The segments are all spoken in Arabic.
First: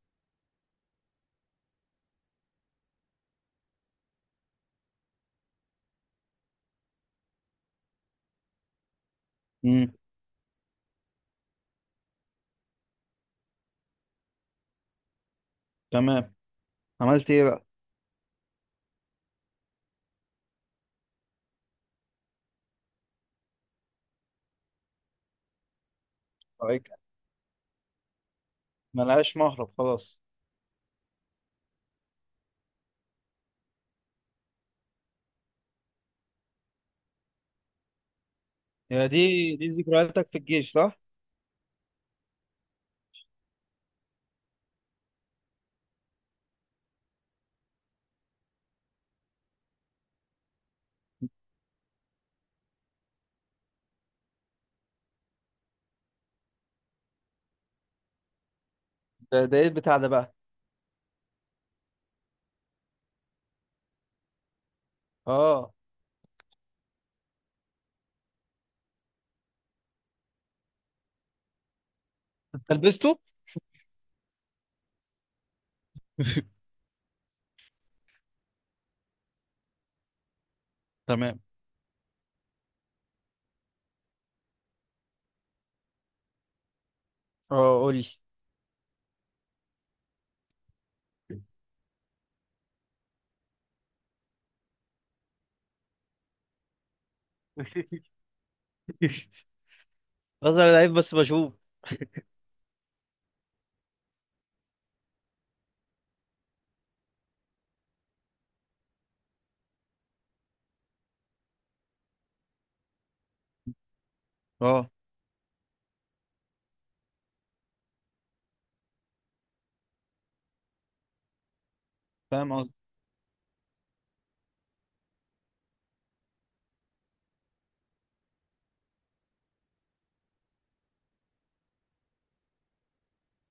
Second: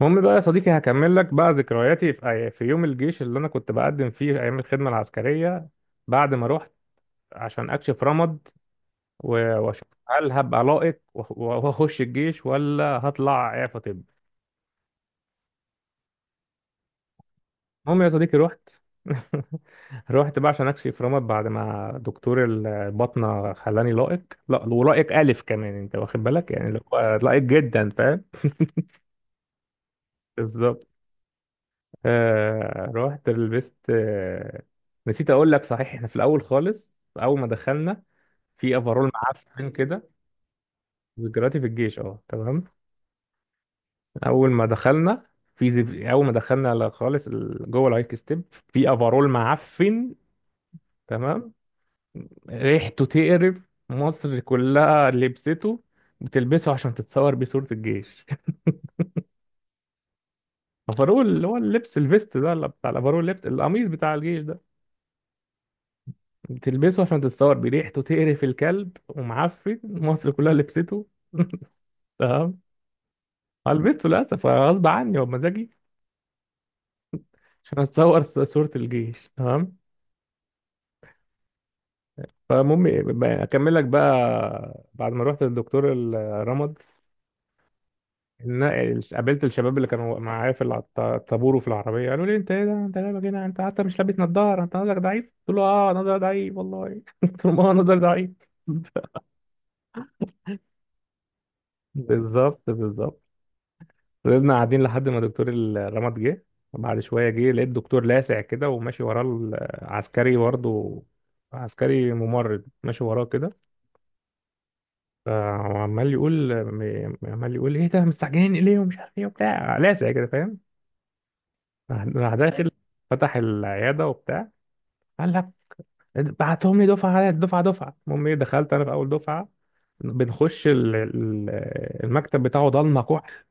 المهم بقى يا صديقي، هكمل لك بقى ذكرياتي في في يوم الجيش اللي انا كنت بقدم فيه ايام الخدمه العسكريه. بعد ما رحت عشان اكشف رمد واشوف امم. هل هبقى لائق واخش الجيش ولا هطلع اعفى؟ طب. تمام. عملت ايه بقى؟ المهم يا صديقي رحت. رحت بقى عشان اكشف رمد بعد ما دكتور الباطنه خلاني لائق. لا، ولائق الف كمان، انت واخد بالك؟ يعني اللي طيب، هو لائق جدا، فاهم؟ ملهاش مهرب خلاص. بالظبط. رحت لبست. نسيت اقول لك، صحيح، احنا في الاول خالص، اول ما دخلنا في يا افرول دي دي معفن كده. ذكرياتك في الجيش، صح؟ ذكرياتي في الجيش، اه، تمام. اول ما دخلنا في زف... اول ما دخلنا ل- خالص جوه الهايك ستيب في افرول معفن. تمام. ريحته تقرف، مصر كلها لبسته. بتلبسه عشان تتصور بيه صورة الجيش. ده ايه البتاع ده بقى؟ افرول، اللي هو اللبس الفيست ده، اللي بتاع الافرول، اللبس، القميص بتاع الجيش ده. اه، بتلبسه عشان تتصور، بريحته تقرف الكلب ومعفن، مصر كلها لبسته. تمام. انت لبسته؟ هلبسته للاسف، غصب عني وبمزاجي، عشان اتصور صورة الجيش. تمام. تمام. فالمهم، اكمل لك بقى بعد ما رحت للدكتور الرمد. اه، قول لي. قابلت الشباب اللي كانوا معايا في الطابور وفي العربيه، قالوا لي: انت ايه ده؟ انت لابس هنا، انت حتى مش لابس نظاره، انت نظرك ضعيف. قلت له: اه نظري ضعيف والله. قلت لهم: اه نظري ضعيف. بظهر لعيب بس بشوف. بالظبط بالظبط. فضلنا قاعدين لحد ما دكتور الرمد جه. وبعد شوية جه، لقيت دكتور لاسع كده، وماشي وراه العسكري برضه، عسكري ممرض ماشي وراه كده. اه، فعمال يقول عمال يقول: ايه ده مستعجلين ليه، ومش عارف ايه وبتاع، لاسع كده، فاهم؟ راح فاهم داخل. قصدي. فتح العيادة وبتاع، قال لك: بعتهم لي دفعة على دفعة. المهم ايه، دخلت انا في اول دفعة. بنخش المكتب بتاعه ضلمة كحل،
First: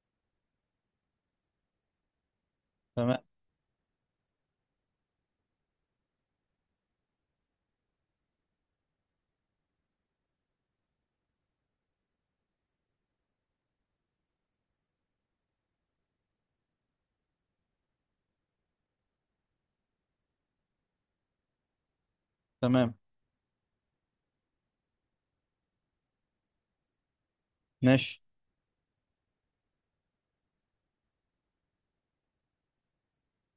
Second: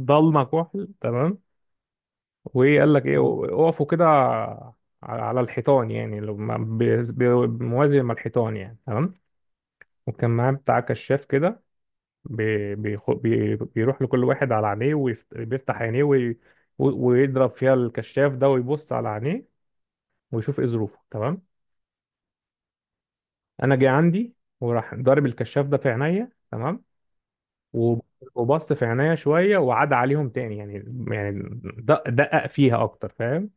ضلمة كحل. تمام. وايه قال لك ايه: تمام. اقفوا كده على الحيطان، يعني لو موازي مع الحيطان يعني. تمام. وكان معاه بتاع كشاف كده، بيروح لكل واحد على عينيه وبيفتح عينيه ويضرب فيها الكشاف ده ويبص على عينيه ويشوف ايه ظروفه. تمام. تمام. انا جه عندي، وراح ضارب الكشاف ده في عينيا. تمام. وب- ماشي. وبص في عينيا شويه وعاد عليهم تاني يعني، يعني دقق فيها اكتر، فاهم؟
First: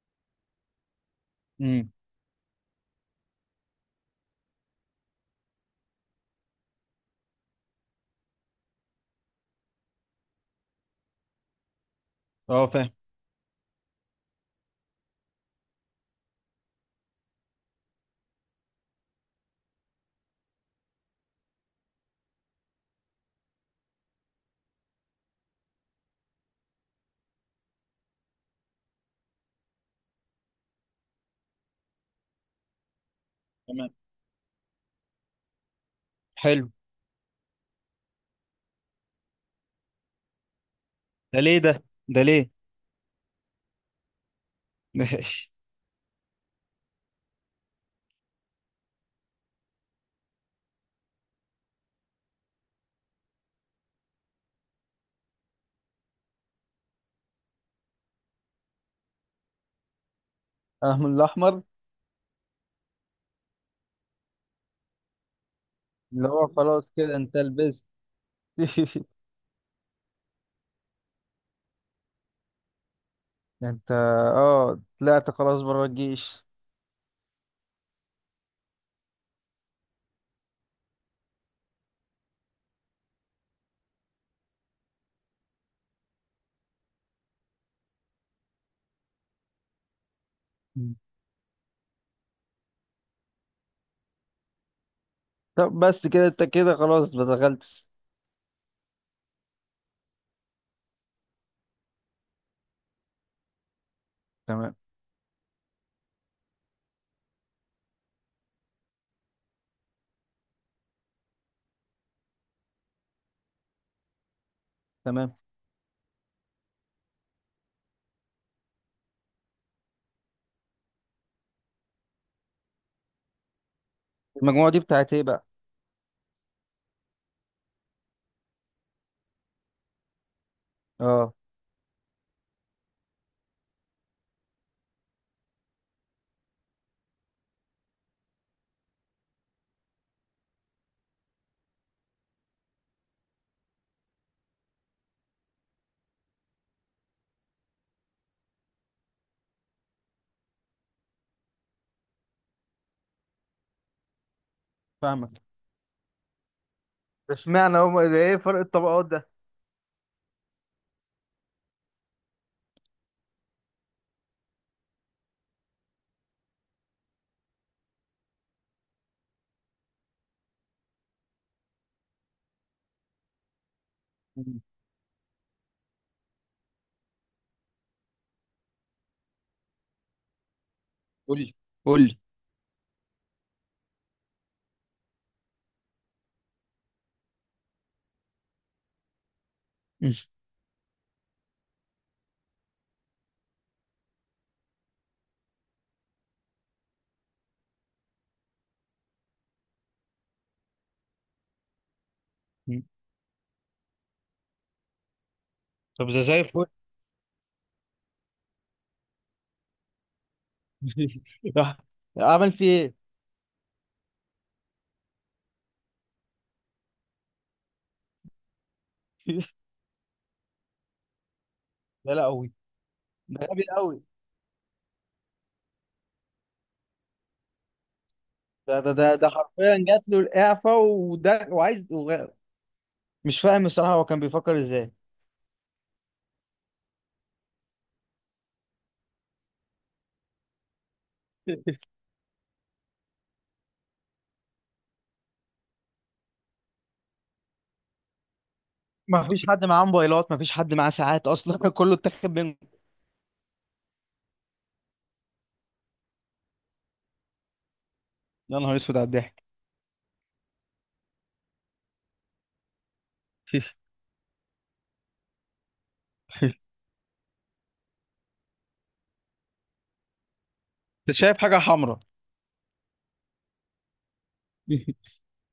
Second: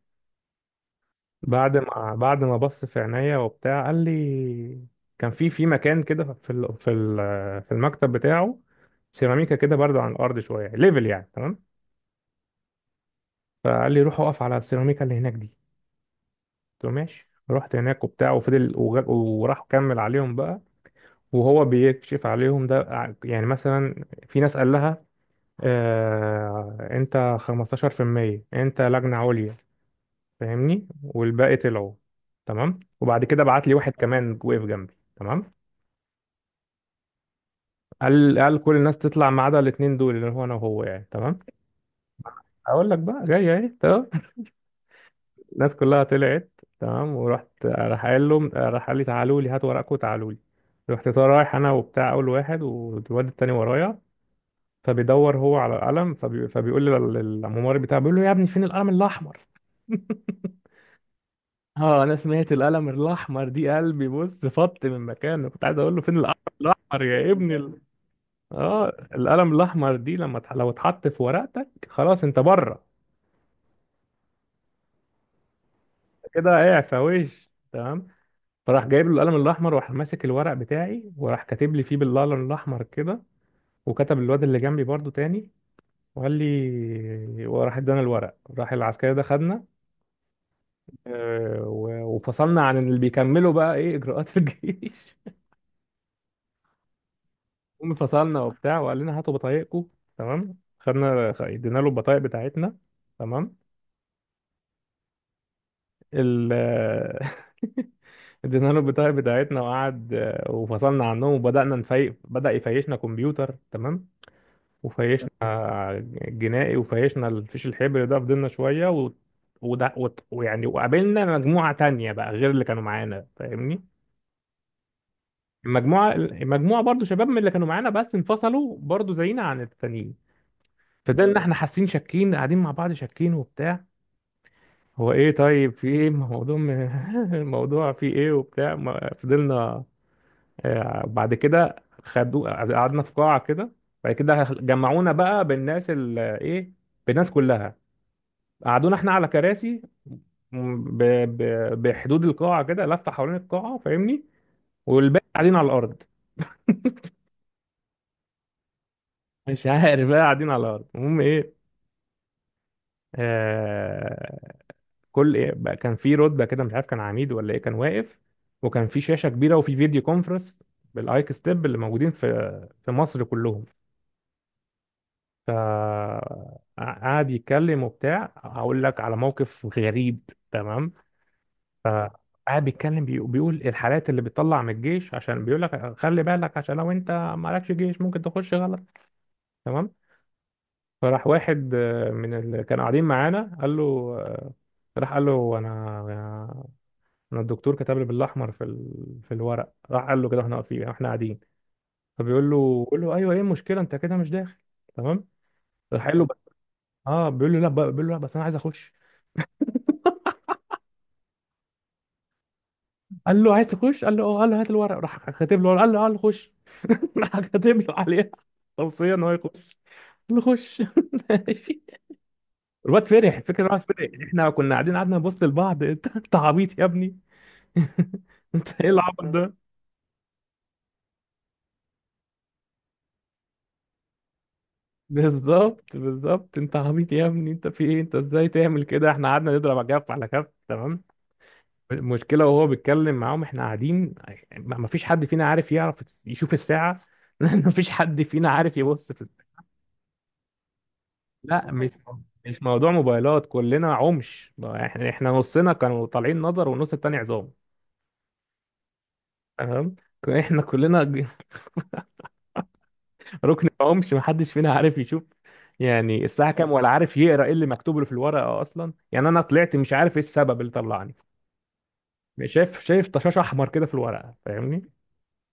بعد امم. ما بعد ما بص في عينيا وبتاع، قال لي. كان في مكان كده، في المكتب بتاعه سيراميكا كده برضه، عن الارض شويه ليفل يعني. تمام. اه، فاهم. فقال لي: روح اقف على السيراميكا اللي هناك دي. قلت له ماشي. رحت هناك وبتاع، وفضل وراح كمل عليهم بقى. وهو بيكشف عليهم ده، يعني مثلا في ناس قال لها: آه انت 15%، انت لجنه عليا، فاهمني؟ والباقي طلعوا. تمام. وبعد كده بعت لي تمام. واحد كمان، وقف جنبي. تمام. حلو. قال: كل الناس تطلع ما عدا الاتنين دول، اللي هو انا وهو يعني. تمام. ده ليه ده؟ ده ليه؟ اقول لك بقى، جاي اهي. تمام. ماشي. الناس كلها طلعت. تمام. ورحت، راح قال لي: تعالوا لي، هاتوا ورقكم، تعالوا لي. رحت طالع رايح انا وبتاع، اول واحد والواد التاني ورايا. فبيدور هو على القلم، فبيقول لي الممرض بتاعه، بيقول له: يا ابني فين القلم الاحمر؟ اهم الاحمر؟ اه، انا سمعت القلم الاحمر دي قلبي بص فط من مكانه، كنت عايز اقول له: فين اللي القلم هو خلاص الاحمر كده يا انت ابني. لبست. اه. القلم الاحمر دي لما لو اتحط في ورقتك، خلاص انت بره، انت؟ اه، طلعت خلاص بره الجيش؟ كده اعفى وش. تمام. فراح جايب له القلم الاحمر، وراح ماسك الورق بتاعي، وراح كاتب لي فيه بالقلم الاحمر كده. وكتب الواد اللي جنبي برضو تاني، وقال لي، وراح ادانا الورق. راح العسكري ده خدنا. وفصلنا عن اللي بيكملوا بقى ايه اجراءات الجيش. طب بس كده انت كده خلاص ما دخلتش؟ المهم فصلنا وبتاع، وقال لنا: هاتوا بطايقكم. تمام. ادينا له البطايق بتاعتنا. تمام. تمام. ال ادينا له البطاقة بتاعتنا وقعد. وفصلنا عنهم، بدأ يفيشنا كمبيوتر. تمام. وفيشنا تمام. جنائي، وفيشنا الفيش الحبر ده. فضلنا شوية وده وت... ويعني وقابلنا مجموعة تانية بقى غير اللي كانوا معانا، فاهمني؟ المجموعة دي بتاعت ايه بقى؟ المجموعة برضو شباب من اللي كانوا معانا، بس انفصلوا برضو زينا عن التانيين. اه، فضلنا احنا حاسين شاكين، قاعدين مع بعض شاكين وبتاع، هو ايه؟ طيب، في ايه موضوع الموضوع في ايه وبتاع؟ ما فضلنا. بعد كده خدوا، قعدنا في قاعة كده. بعد كده جمعونا بقى بالناس ال... ايه بالناس كلها. قعدونا احنا على كراسي م- ب... ب... بحدود القاعة كده، لفة حوالين القاعة، فاهمني؟ والباقي فاهمك. قاعدين على الأرض، ده اشمعنى هم؟ ده ايه فرق الطبقات ده؟ مش عارف بقى، قاعدين على الأرض. المهم ايه، آه، كل إيه بقى، كان في رتبه كده، مش عارف كان عميد ولا ايه، كان واقف. وكان في شاشه كبيره، وفي فيديو كونفرنس بالايك ستيب اللي موجودين في مصر كلهم. مم. قعد يتكلم وبتاع، هقول لك على موقف غريب. تمام. قول لي. قول لي. فقعد بيتكلم، بيقول الحالات اللي بتطلع من الجيش، عشان بيقول لك خلي بالك، عشان لو انت مالكش جيش ممكن تخش غلط. تمام. فراح واحد من اللي كانوا قاعدين معانا قال له، آه، راح قال له: انا الدكتور كتب لي بالاحمر في الورق. راح قال له: كده احنا واقفين يعني، احنا قاعدين. فبيقول مم. له بيقول له: ايوه، ايه المشكله؟ انت كده مش داخل. تمام. راح طب قال ده له: بس. زي الفل. قول اه، بيقول له: لا بس انا عايز اخش. لي. راح عمل فيه قال له: عايز تخش؟ قال له: اه. قال له: هات الورق. راح كاتب له. قال له قال له آه، خش. راح كاتب له عليها توصيه ان هو ايه؟ يخش، قال له خش. ماشي. ده لا قوي. الواد فرح، ده الفكره غبي إن الواد قوي. فرح، احنا كنا قاعدين قعدنا نبص لبعض. انت عبيط يا ابني. ده انت ايه ده ده, العبط ده ده؟ حرفيا جات له الإعفاء، وده وعايز وغ-. مش فاهم الصراحة، هو كان بيفكر ازاي؟ بالظبط بالظبط، انت عبيط يا ابني، انت في ايه، انت ازاي تعمل كده؟ احنا قعدنا نضرب على كف على كف. تمام. المشكله، وهو بيتكلم معاهم احنا قاعدين، ما فيش حد فينا عارف يعرف يشوف الساعه. لان ما فيش حد فينا عارف يبص في ما الساعه. فيش حد معاه موبايلات، ما فيش حد معاه ساعات اصلا. لا، مش كله اتاخد منه. مش موضوع موبايلات، كلنا عمش. احنا نصنا كانوا طالعين نظر، والنص التاني عظام. يا نهار اسود على الضحك. تمام. احنا كلنا ركن عمش، ما حدش فينا عارف يشوف يعني الساعة كام، ولا عارف يقرأ ايه اللي مكتوب له في الورقة أصلا، يعني أنا طلعت مش عارف ايه السبب اللي طلعني. انت شايف حاجة حمراء؟ شايف؟ شايف طشاش احمر كده في الورقه، فاهمني؟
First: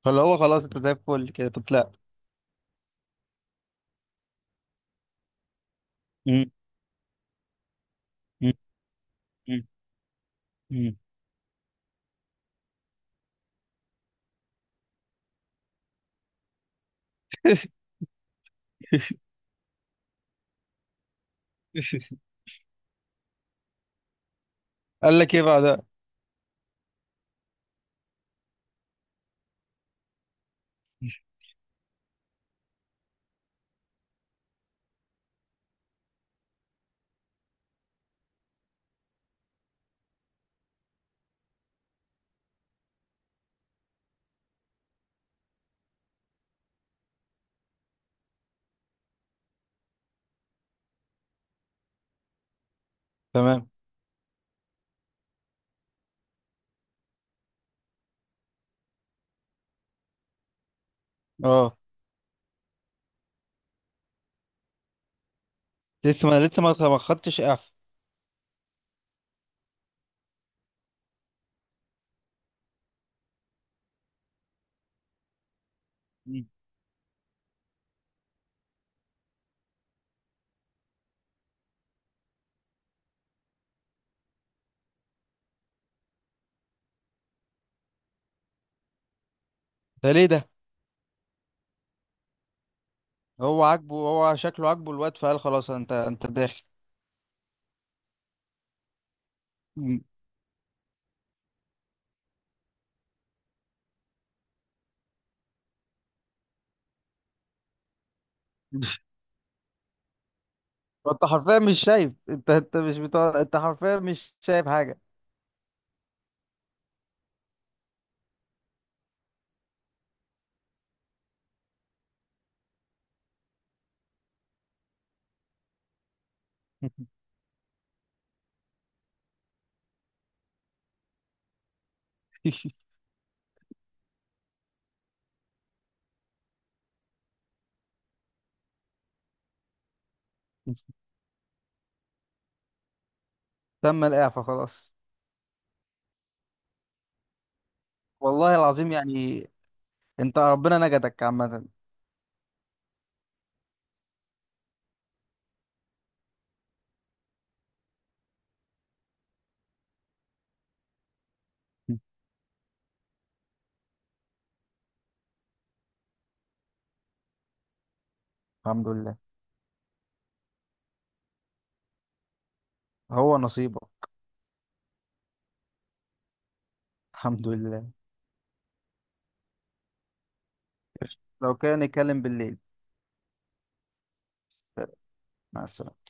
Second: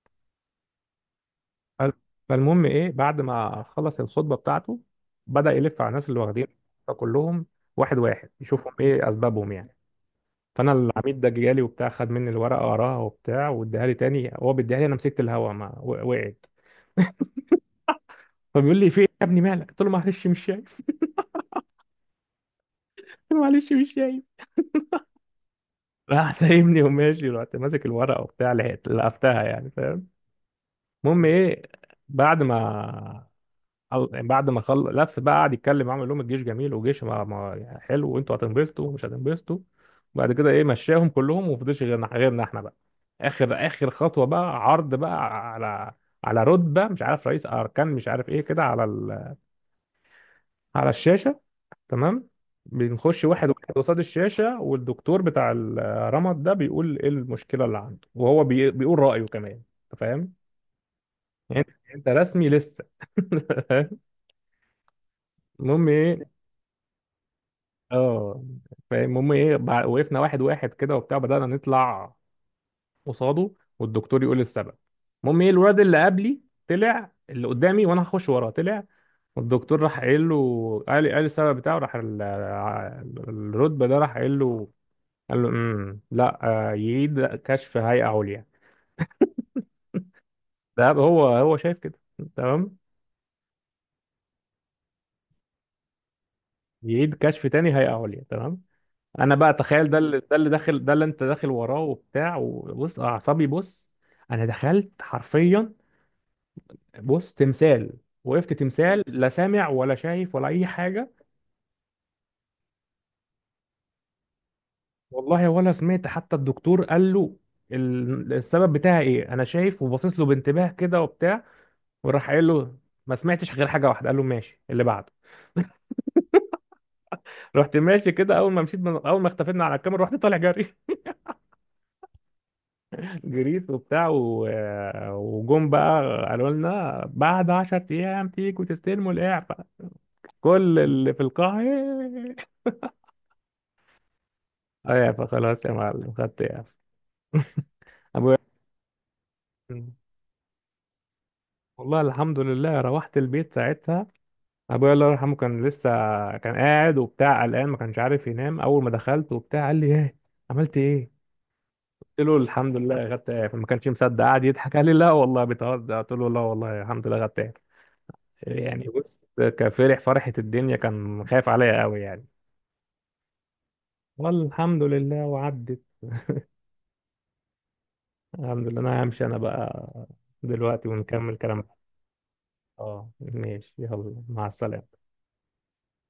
فاللي هو خلاص انت زي الفل كده تطلع. فال- فالمهم ايه، بعد ما خلص الخطبه بتاعته، بدا يلف على الناس اللي واخدين، مم، فكلهم واحد واحد مم، يشوفهم ايه اسبابهم مم، يعني. فانا مم. العميد ده جالي وبتاع، خد مني الورقه قراها وبتاع، واداها لي تاني. هو بيديها لي، انا مسكت الهوا ما و- وقعت. فبيقول لي: في ايه يا ابني مالك؟ قلت له: معلش مش شايف. قلت له: معلش مش شايف. قال لك ايه بعدها؟ راح سايبني وماشي. رحت ماسك الورقه وبتاع، لحقت لقفتها يعني، فاهم؟ المهم ايه، بعد ما خلص لف بقى، قعد يتكلم معاهم يقول لهم الجيش جميل، وجيش ما يعني حلو، وانتوا هتنبسطوا ومش هتنبسطوا. وبعد كده ايه مشاهم كلهم، ومفضلش غيرنا، غيرنا احنا بقى. اخر اخر خطوه بقى، عرض بقى على على رتبه، مش عارف رئيس اركان مش عارف ايه، كده على الشاشه. تمام. بنخش واحد واحد تمام. قصاد الشاشه، والدكتور بتاع الرمد ده بيقول ايه المشكله اللي عنده، وهو بيقول رايه كمان. انت فاهم؟ يعني انت اه، انت رسمي لسه. المهم لسه، ايه، ما لسه ما خدتش اعفاء. اه فاهم. المهم ايه، وقفنا واحد واحد كده وبتاع، بدأنا نطلع قصاده، والدكتور يقول السبب. المهم ايه، الواد اللي قبلي مم. طلع، اللي قدامي وانا هخش وراه، طلع. والدكتور راح قايل له، قال السبب بتاعه، راح الرتبه ده راح قايل له، قال له: لا، يعيد كشف هيئه عليا. ده ليه ده؟ ده هو شايف كده. تمام. هو عاجبه، هو شكله عاجبه الواد، فقال خلاص انت داخل. يعيد كشف تاني هيئه عليا. تمام. انا بقى تخيل، مم. ده اللي انت داخل وراه وبتاع، وبص اعصابي، بص. انا دخلت حرفيا، بص، تمثال. وقفت تمثال، لا سامع ولا شايف ولا اي حاجه. انت حرفيا مش شايف، انت مش بتاع، انت حرفيا مش شايف حاجه. والله ولا سمعت حتى الدكتور قال له السبب بتاعي ايه، انا شايف وباصص له بانتباه كده وبتاع، وراح قايل له. ما سمعتش غير حاجه واحده، قال له: ماشي، اللي بعده. رحت ماشي كده، اول ما مشيت، من اول ما اختفينا على الكاميرا، رحت طالع جري. جريت وبتاع وجم بقى قالوا لنا: بعد 10 ايام تيجوا تستلموا الاعفاء. كل اللي في القاعه: "إيه". تم الاعفاء خلاص؟ اعفاء خلاص يا معلم، خدت اعفاء. ابويا والله العظيم يعني. انت ربنا نجدك عامه. والله الحمد لله، روحت البيت ساعتها. ابويا الله يرحمه كان لسه كان قاعد وبتاع قلقان، ما كانش عارف ينام. اول ما دخلت وبتاع قال لي: ايه، عملت ايه؟ قلت له: الحمد لله، خدت اعفاء. ما كانش مصدق، قعد يضحك قال لي: لا والله بتهزر. قلت له: لا والله، الحمد لله خدت اعفاء. يعني الحمد لله. بص، كفرح فرحة الدنيا، كان خايف عليا قوي يعني. هو نصيبه. والحمد لله وعدت. الحمد لله. الحمد لله، انا همشي انا بقى دلوقتي، ونكمل لو كلام. كان يتكلم بالليل. اه ماشي، يلا مع السلامة. مع السلامة.